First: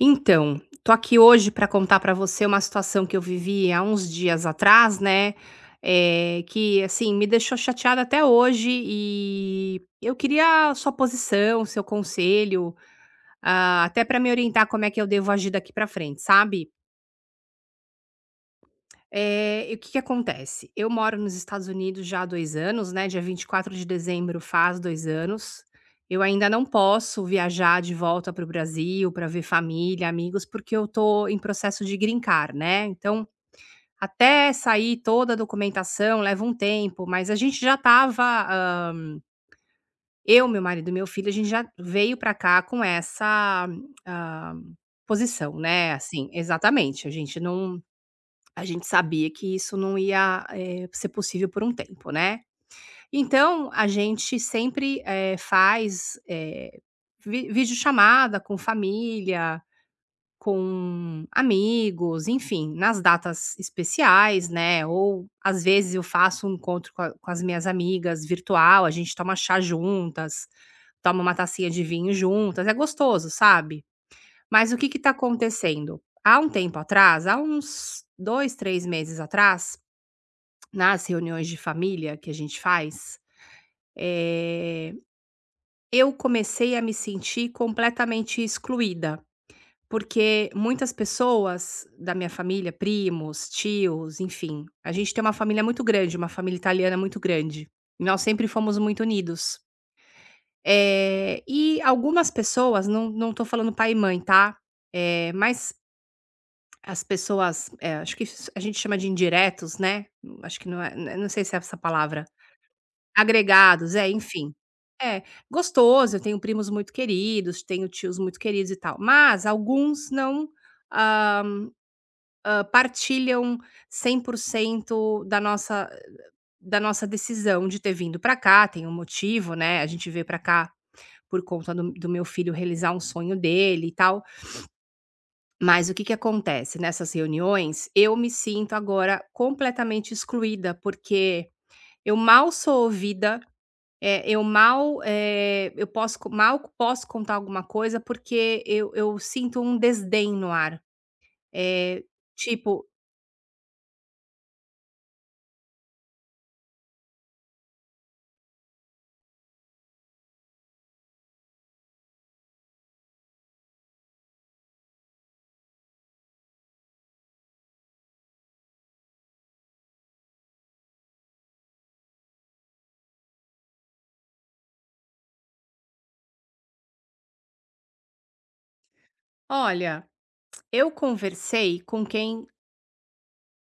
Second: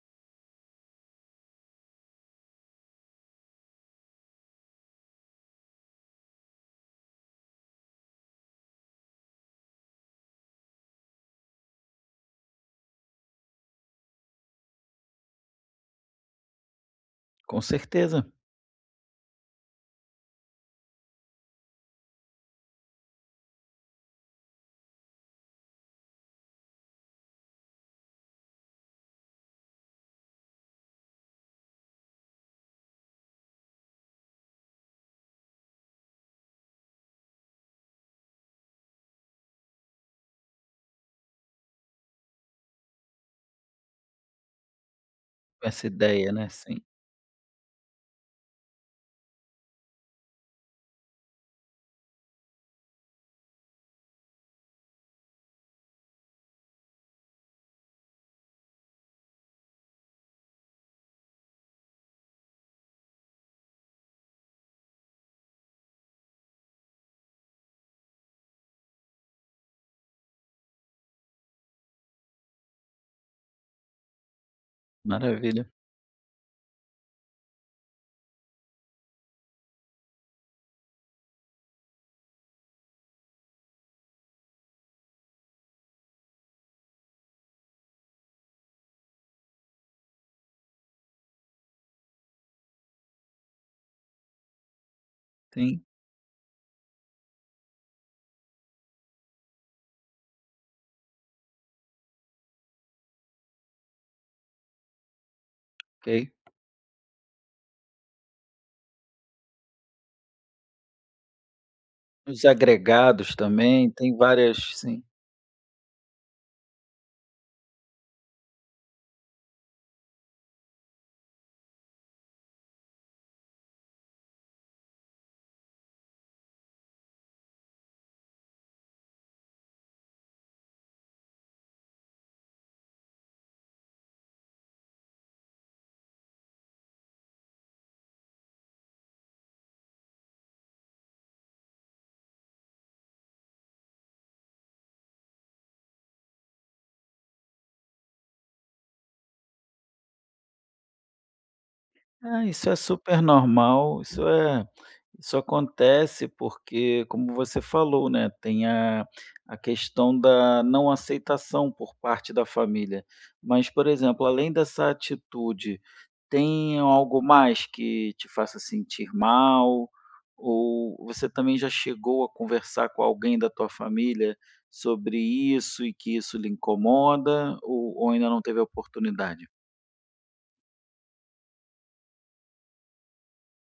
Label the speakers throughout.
Speaker 1: Então, tô aqui hoje para contar para você uma situação que eu vivi há uns dias atrás, né, que, assim, me deixou chateada até hoje e eu queria a sua posição, seu conselho, ah, até para me orientar como é que eu devo agir daqui para frente, sabe?
Speaker 2: Com certeza,
Speaker 1: E o que que acontece? Eu moro nos Estados Unidos já há 2 anos, né, dia 24 de dezembro faz 2 anos. Eu ainda não posso viajar de volta para o Brasil para ver família, amigos, porque eu tô em processo de green né, então até sair toda a documentação leva um tempo, mas a gente já estava, hã, eu, meu marido e meu filho, a gente já veio para cá com essa, hã, posição,
Speaker 2: essa
Speaker 1: né, assim
Speaker 2: ideia, né, sim.
Speaker 1: exatamente, a gente sabia que isso não ia, ser possível por um tempo, né. Então, a gente sempre, faz, eh, vi videochamada com família, com amigos, enfim, nas datas especiais, né, ou às vezes eu faço um encontro com as minhas amigas virtual, a gente toma chá juntas, toma uma tacinha de vinho juntas, é gostoso, sabe. Mas o que que tá
Speaker 2: Maravilha.
Speaker 1: acontecendo? Há um tempo atrás, há uns 2, 3 meses atrás nas reuniões de família que a gente faz, eh, eu comecei a me sentir completamente excluída, porque muitas pessoas da minha família, primos, tios, enfim, a gente tem uma família
Speaker 2: Sim,
Speaker 1: muito grande, uma família italiana muito grande, e nós sempre fomos muito unidos. E algumas pessoas, não, não tô falando pai e mãe, tá? Mas
Speaker 2: ok.
Speaker 1: as pessoas, acho que isso a gente chama de indiretos, né? Acho que não é, não sei se é essa palavra.
Speaker 2: Os agregados também,
Speaker 1: Agregados, é,
Speaker 2: tem
Speaker 1: enfim.
Speaker 2: várias sim.
Speaker 1: É, gostoso, eu tenho primos muito queridos, tenho tios muito queridos e tal, mas alguns não, hã partilham 100% da nossa decisão de ter vindo pra cá, tem um motivo, né, a gente veio pra cá por conta do meu filho realizar um sonho dele e tal, mas o que que acontece, nessas reuniões, eu me sinto agora completamente excluída, porque eu mal sou ouvida. É, eu mal, eh, eu posso co mal posso contar alguma coisa, porque eu sinto um desdém no ar. Eh,
Speaker 2: Ah, isso é
Speaker 1: tipo:
Speaker 2: super normal. Isso acontece porque, como você falou, né, tem a questão da não aceitação por parte da família. Mas, por exemplo, além dessa atitude, tem algo mais que te faça sentir mal? Ou você também já chegou a conversar com alguém da tua família sobre isso e que isso lhe incomoda? Ou ainda não teve a oportunidade?
Speaker 1: "Olha, eu conversei com quem"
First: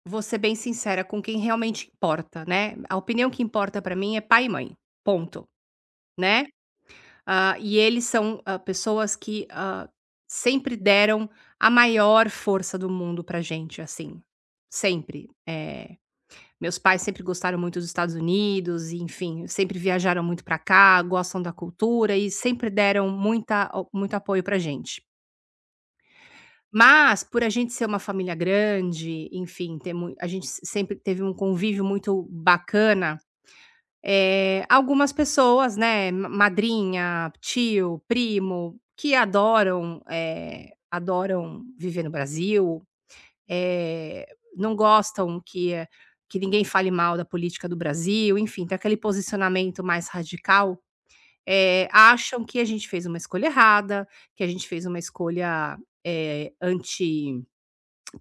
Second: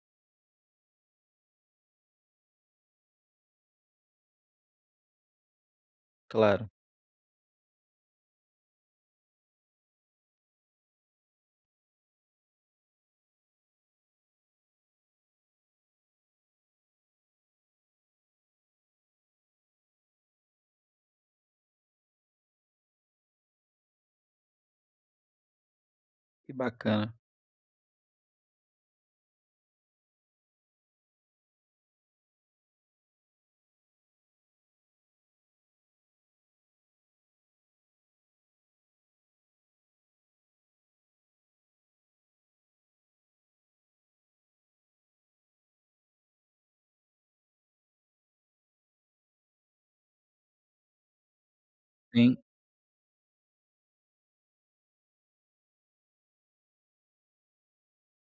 Speaker 1: vou ser bem sincera, com quem realmente importa, né. A opinião que importa pra mim é pai e mãe, ponto, né.
Speaker 2: Claro,
Speaker 1: Ah, e eles são, pessoas que, sempre deram a maior força do mundo pra gente, assim, sempre. Meus pais sempre gostaram muito dos Estados Unidos e, enfim, sempre viajaram muito para cá, gostam da cultura e sempre deram muita muito apoio para gente.
Speaker 2: que bacana.
Speaker 1: Mas, por a gente ser uma família grande, enfim, ter mui a gente se sempre teve um convívio muito bacana, algumas pessoas, né, ma madrinha, tio, primo, que adoram viver no Brasil eh, não gostam que que ninguém fale mal da política do Brasil, enfim, tem aquele posicionamento mais radical,
Speaker 2: Sim.
Speaker 1: acham que a gente fez uma escolha errada, que a gente fez uma escolha, anti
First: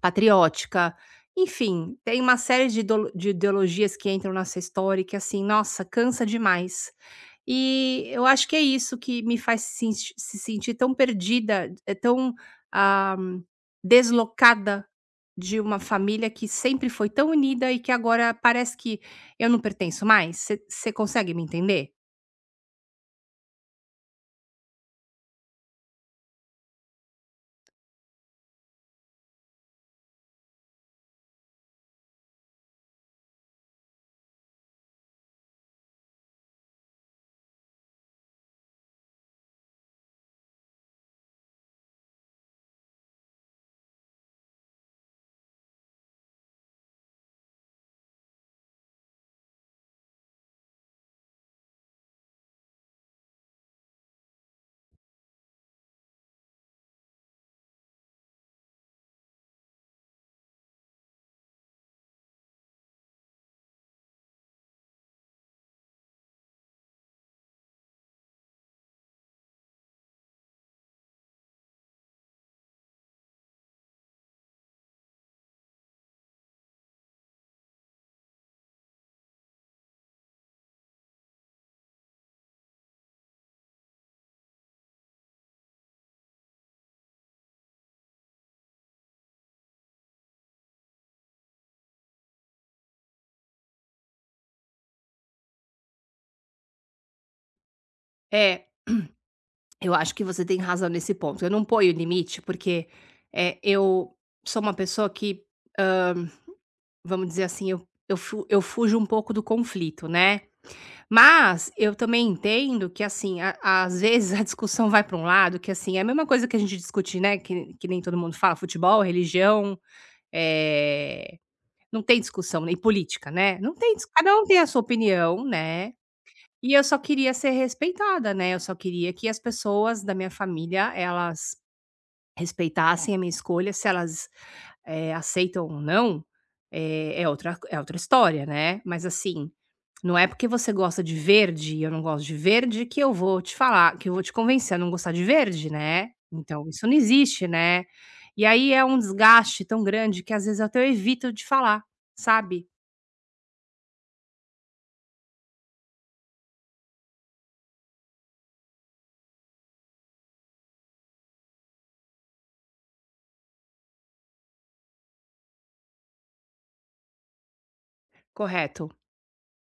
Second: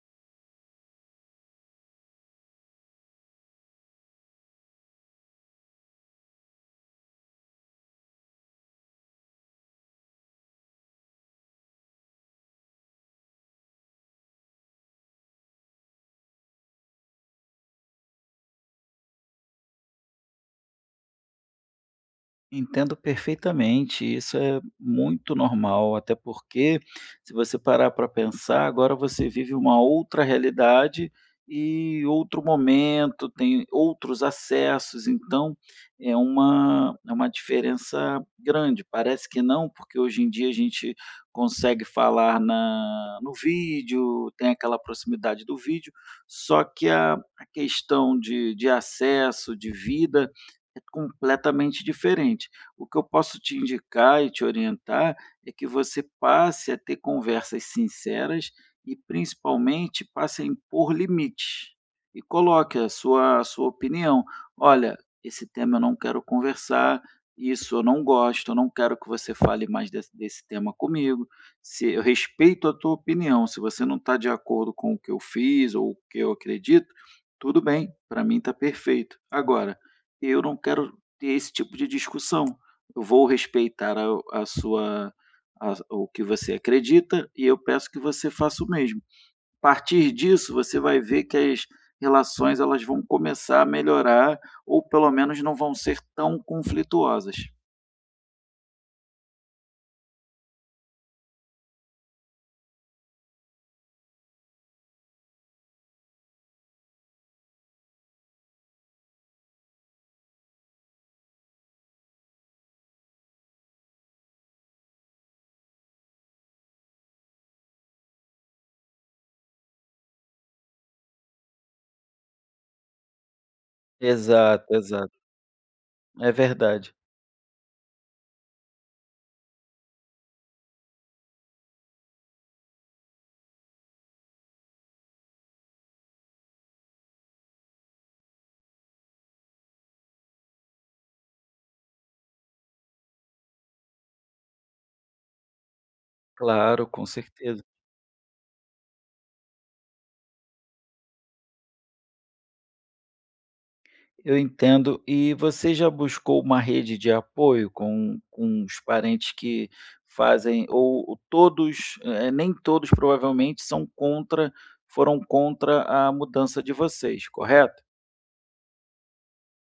Speaker 1: patriótica. Enfim, tem uma série de idolo de ideologias que entram nessa história e que, assim, nossa, cansa demais. E eu acho que é isso que me faz se sentir tão perdida, é tão, ah, deslocada de uma família que sempre foi tão unida e que agora parece que eu não pertenço mais. Você consegue me entender?
Speaker 2: Entendo perfeitamente, isso é muito normal, até porque se você parar para pensar, agora você vive uma outra realidade e outro momento, tem outros acessos, então é uma diferença grande. Parece que não, porque hoje em dia a gente consegue falar no vídeo, tem aquela proximidade do vídeo, só que a questão de acesso, de vida, é completamente diferente. O que eu posso te indicar e te orientar é que você passe a ter conversas sinceras e, principalmente, passe a impor limites e coloque a sua opinião. Olha, esse tema eu não quero conversar, isso eu não gosto, eu não quero que você fale mais desse tema comigo. Se eu respeito a tua opinião, se você não está de acordo com o que eu fiz ou o que eu acredito, tudo bem, para mim está perfeito. Agora eu não quero ter esse tipo de discussão. Eu vou respeitar a sua a o que você acredita e eu peço que você faça o mesmo. A partir disso, você vai ver que as relações elas vão começar a melhorar ou pelo menos não vão ser tão conflituosas.
Speaker 1: É, eu acho que você tem razão nesse ponto. Eu não ponho limite, porque, é eu sou uma pessoa que, vamos dizer assim, eu fujo um pouco do conflito, né. Mas eu também entendo que, assim, a às vezes a discussão vai para um lado que, assim, é a mesma coisa que a gente discute, né, que nem todo mundo fala, futebol, religião, eh, não tem discussão, nem política, né. Não tem dis Cada um tem a
Speaker 2: Exato,
Speaker 1: sua
Speaker 2: exato.
Speaker 1: opinião, né,
Speaker 2: É
Speaker 1: e eu
Speaker 2: verdade.
Speaker 1: só queria ser respeitada, né, eu só queria que as pessoas da minha família, elas respeitassem a minha escolha, se elas aceitam ou não, é outra história, né. Mas assim, não é porque você gosta de verde e eu não gosto de verde que eu vou te falar que eu vou te convencer a não gostar de verde, né. Então isso
Speaker 2: Claro,
Speaker 1: não
Speaker 2: com
Speaker 1: existe,
Speaker 2: certeza.
Speaker 1: né. E aí é um desgaste tão grande que às vezes até eu evito de falar, sabe.
Speaker 2: Eu entendo. E você já buscou uma rede de apoio com os parentes que fazem ou todos, nem todos provavelmente são contra foram contra a mudança de vocês, correto?
Speaker 1: Correto.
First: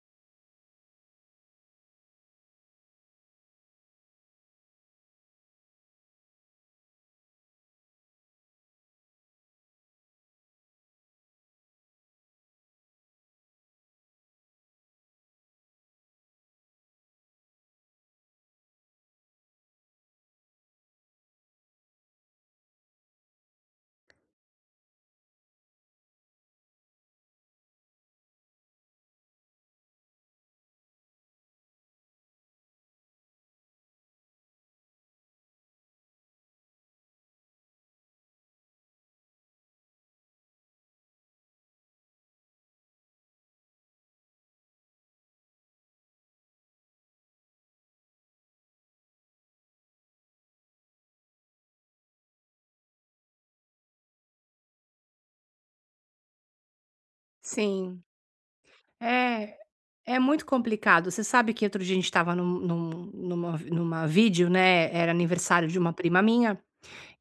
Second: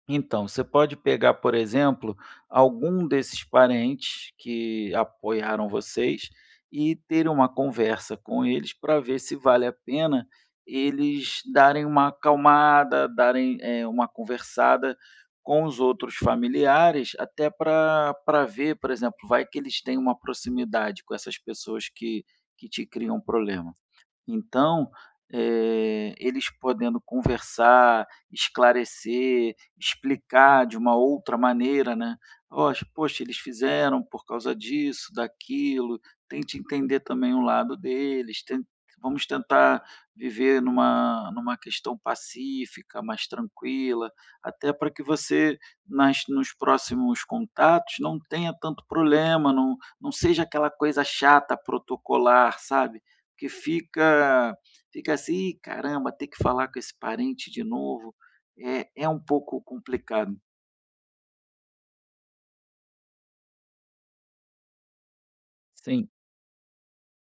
Speaker 2: Então, você pode pegar, por exemplo, algum desses parentes que apoiaram vocês e ter uma conversa com eles para ver se vale a pena eles darem uma acalmada, darem uma conversada com os outros familiares, até para ver, por exemplo, vai que eles têm uma proximidade com essas pessoas que te criam um problema. Então, eles podendo conversar, esclarecer, explicar de uma outra maneira, né. "Oxa, poxa, eles fizeram por causa disso, daquilo", tente entender também o lado deles, ten vamos tentar viver numa questão pacífica, mais tranquila, até para que você nas nos próximos contatos não tenha tanto problema, não seja aquela coisa chata, protocolar, sabe que fica assim: "Ih, caramba, ter que falar com esse parente de
Speaker 1: Sim.
Speaker 2: novo", é um
Speaker 1: É,
Speaker 2: pouco
Speaker 1: é
Speaker 2: complicado.
Speaker 1: muito complicado. Você sabe que outro dia a gente estava numa vídeo, né, era aniversário de uma
Speaker 2: Sim,
Speaker 1: prima minha.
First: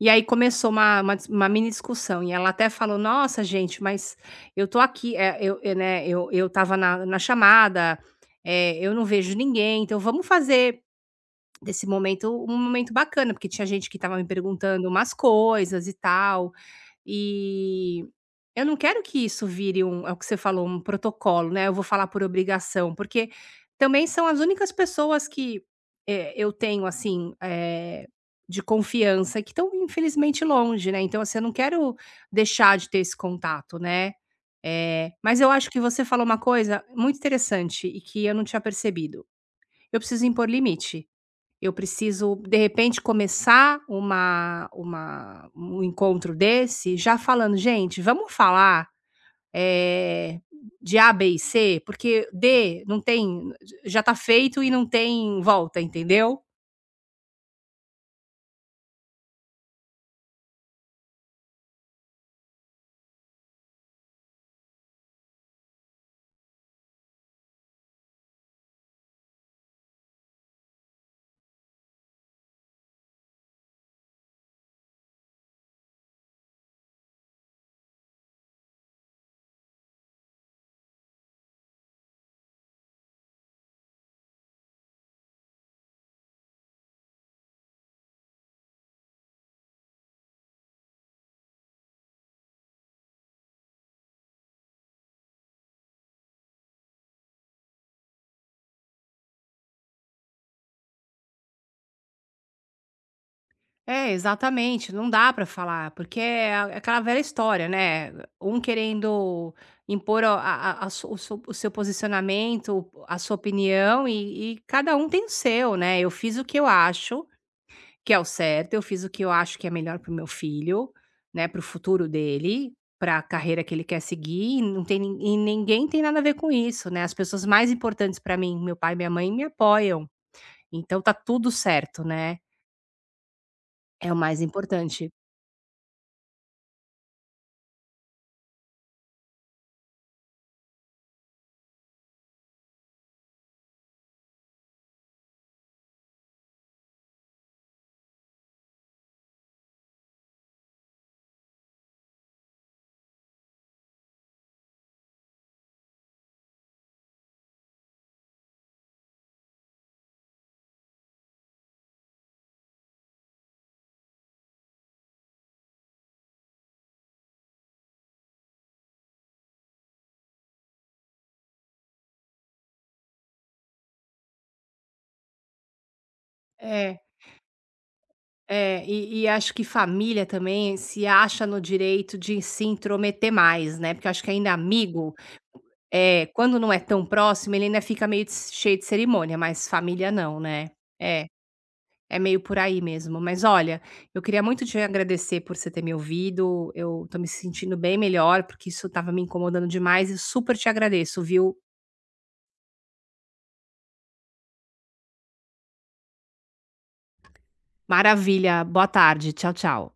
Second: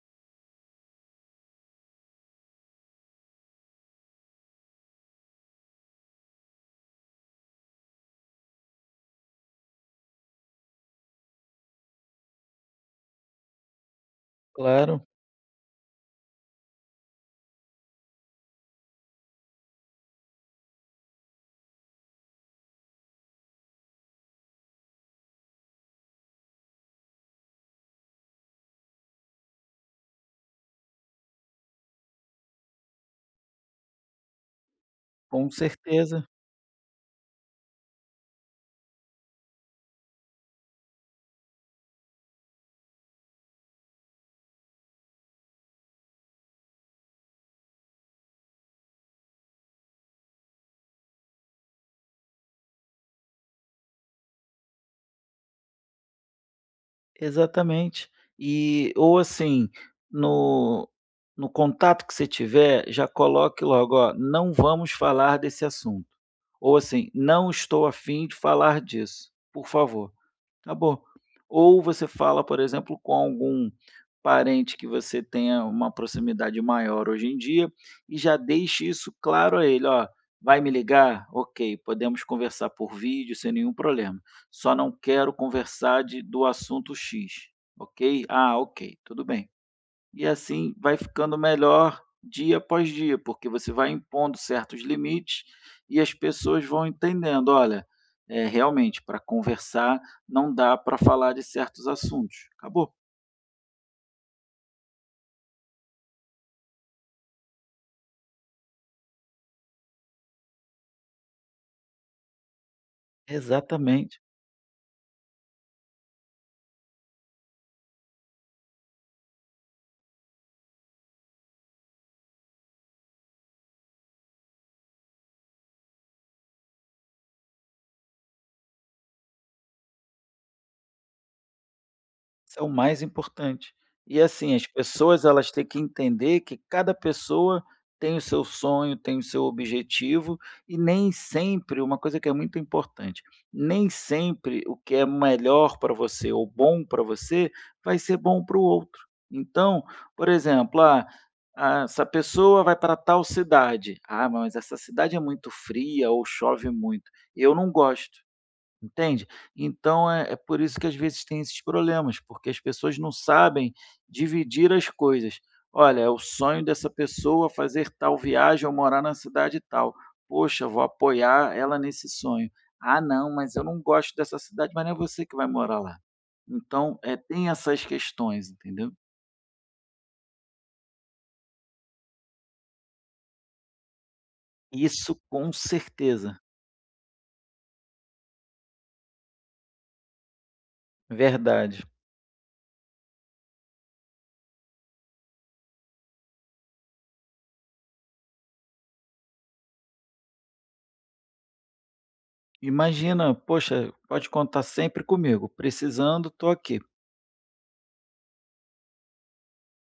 Speaker 1: E aí começou uma mini discussão e ela até falou: "Nossa gente, mas eu tô aqui, eu, né, eu estava na chamada, eu não vejo ninguém, então vamos fazer desse momento, um momento bacana, porque tinha gente que estava me perguntando
Speaker 2: claro,
Speaker 1: umas coisas e tal, e eu não quero que isso vire um é o que você falou, um protocolo, né, eu vou falar por obrigação, porque também são as únicas pessoas que, eu tenho, assim, de confiança que estão infelizmente longe, né, então, assim, eu não quero deixar de ter esse contato, né. Mas
Speaker 2: com
Speaker 1: eu acho que você
Speaker 2: certeza,
Speaker 1: falou uma coisa muito interessante e que eu não tinha percebido, eu preciso impor limite. Eu preciso, de repente, começar uma um encontro desse já falando: "Gente, vamos falar, eh, de A, B e C, porque D não tem já tá feito e não tem volta", entendeu?
Speaker 2: exatamente. E ou assim, no no contato que você tiver, já coloque logo: "Ó, não vamos falar desse assunto", ou assim: "Não estou afim de falar disso, por favor". Acabou. Ou você fala, por exemplo, com algum parente que você tenha uma proximidade maior hoje em dia e já deixe isso claro a ele: "Ó, vai me ligar? Ok, podemos conversar por vídeo sem nenhum problema. Só não quero conversar de do assunto X, ok? Ah, ok, tudo bem. E assim vai ficando melhor dia após dia, porque você vai impondo certos limites e as pessoas vão entendendo: "Olha, realmente, para conversar não dá para falar de certos assuntos". Acabou.
Speaker 1: É, exatamente, não dá pra falar, porque é a é aquela velha história, né, um querendo impor a su o su o seu posicionamento, a sua opinião
Speaker 2: Exatamente.
Speaker 1: e cada um tem o seu, né. Eu fiz o que eu acho, que é o certo, eu fiz o que eu acho que é melhor para o meu filho, né, para o futuro dele, para a carreira que ele quer seguir, e não tem nin e ninguém tem nada a ver com isso, né, as pessoas mais importantes para mim, meu pai e minha mãe, me apoiam, então tá tudo certo, né,
Speaker 2: Isso é o mais importante.
Speaker 1: é o
Speaker 2: E
Speaker 1: mais
Speaker 2: assim, as
Speaker 1: importante.
Speaker 2: pessoas elas têm que entender que cada pessoa tem o seu sonho, tem o seu objetivo e nem sempre uma coisa que é muito importante, nem sempre o que é melhor para você ou bom para você vai ser bom para o outro. Então, por exemplo, essa pessoa vai para tal cidade. Ah, mas essa cidade é muito fria ou chove muito. Eu não gosto. Entende? Então é por isso que às vezes tem esses problemas, porque as pessoas não sabem dividir as coisas. "Olha, é o sonho dessa pessoa fazer tal viagem ou morar na cidade tal. Poxa, vou apoiar ela nesse sonho. Ah, não, mas eu não gosto dessa cidade", mas não é você que vai morar lá. Então,
Speaker 1: É,
Speaker 2: é tem essas questões,
Speaker 1: é,
Speaker 2: entendeu?
Speaker 1: e acho que família também se acha no direito de se intrometer mais, né, porque eu acho que ainda amigo,
Speaker 2: Isso com
Speaker 1: é
Speaker 2: certeza,
Speaker 1: quando não é tão próximo, ele ainda fica meio de cheio de cerimônia, mas família não, né. É.
Speaker 2: verdade.
Speaker 1: É meio por aí mesmo. Mas olha, eu queria muito te agradecer por você ter me ouvido. Eu tô me sentindo bem melhor, porque isso tava me incomodando demais e super te agradeço, viu?
Speaker 2: Imagina, poxa, pode contar sempre comigo, precisando, estou aqui.
Speaker 1: Maravilha. Boa tarde. Tchau, tchau.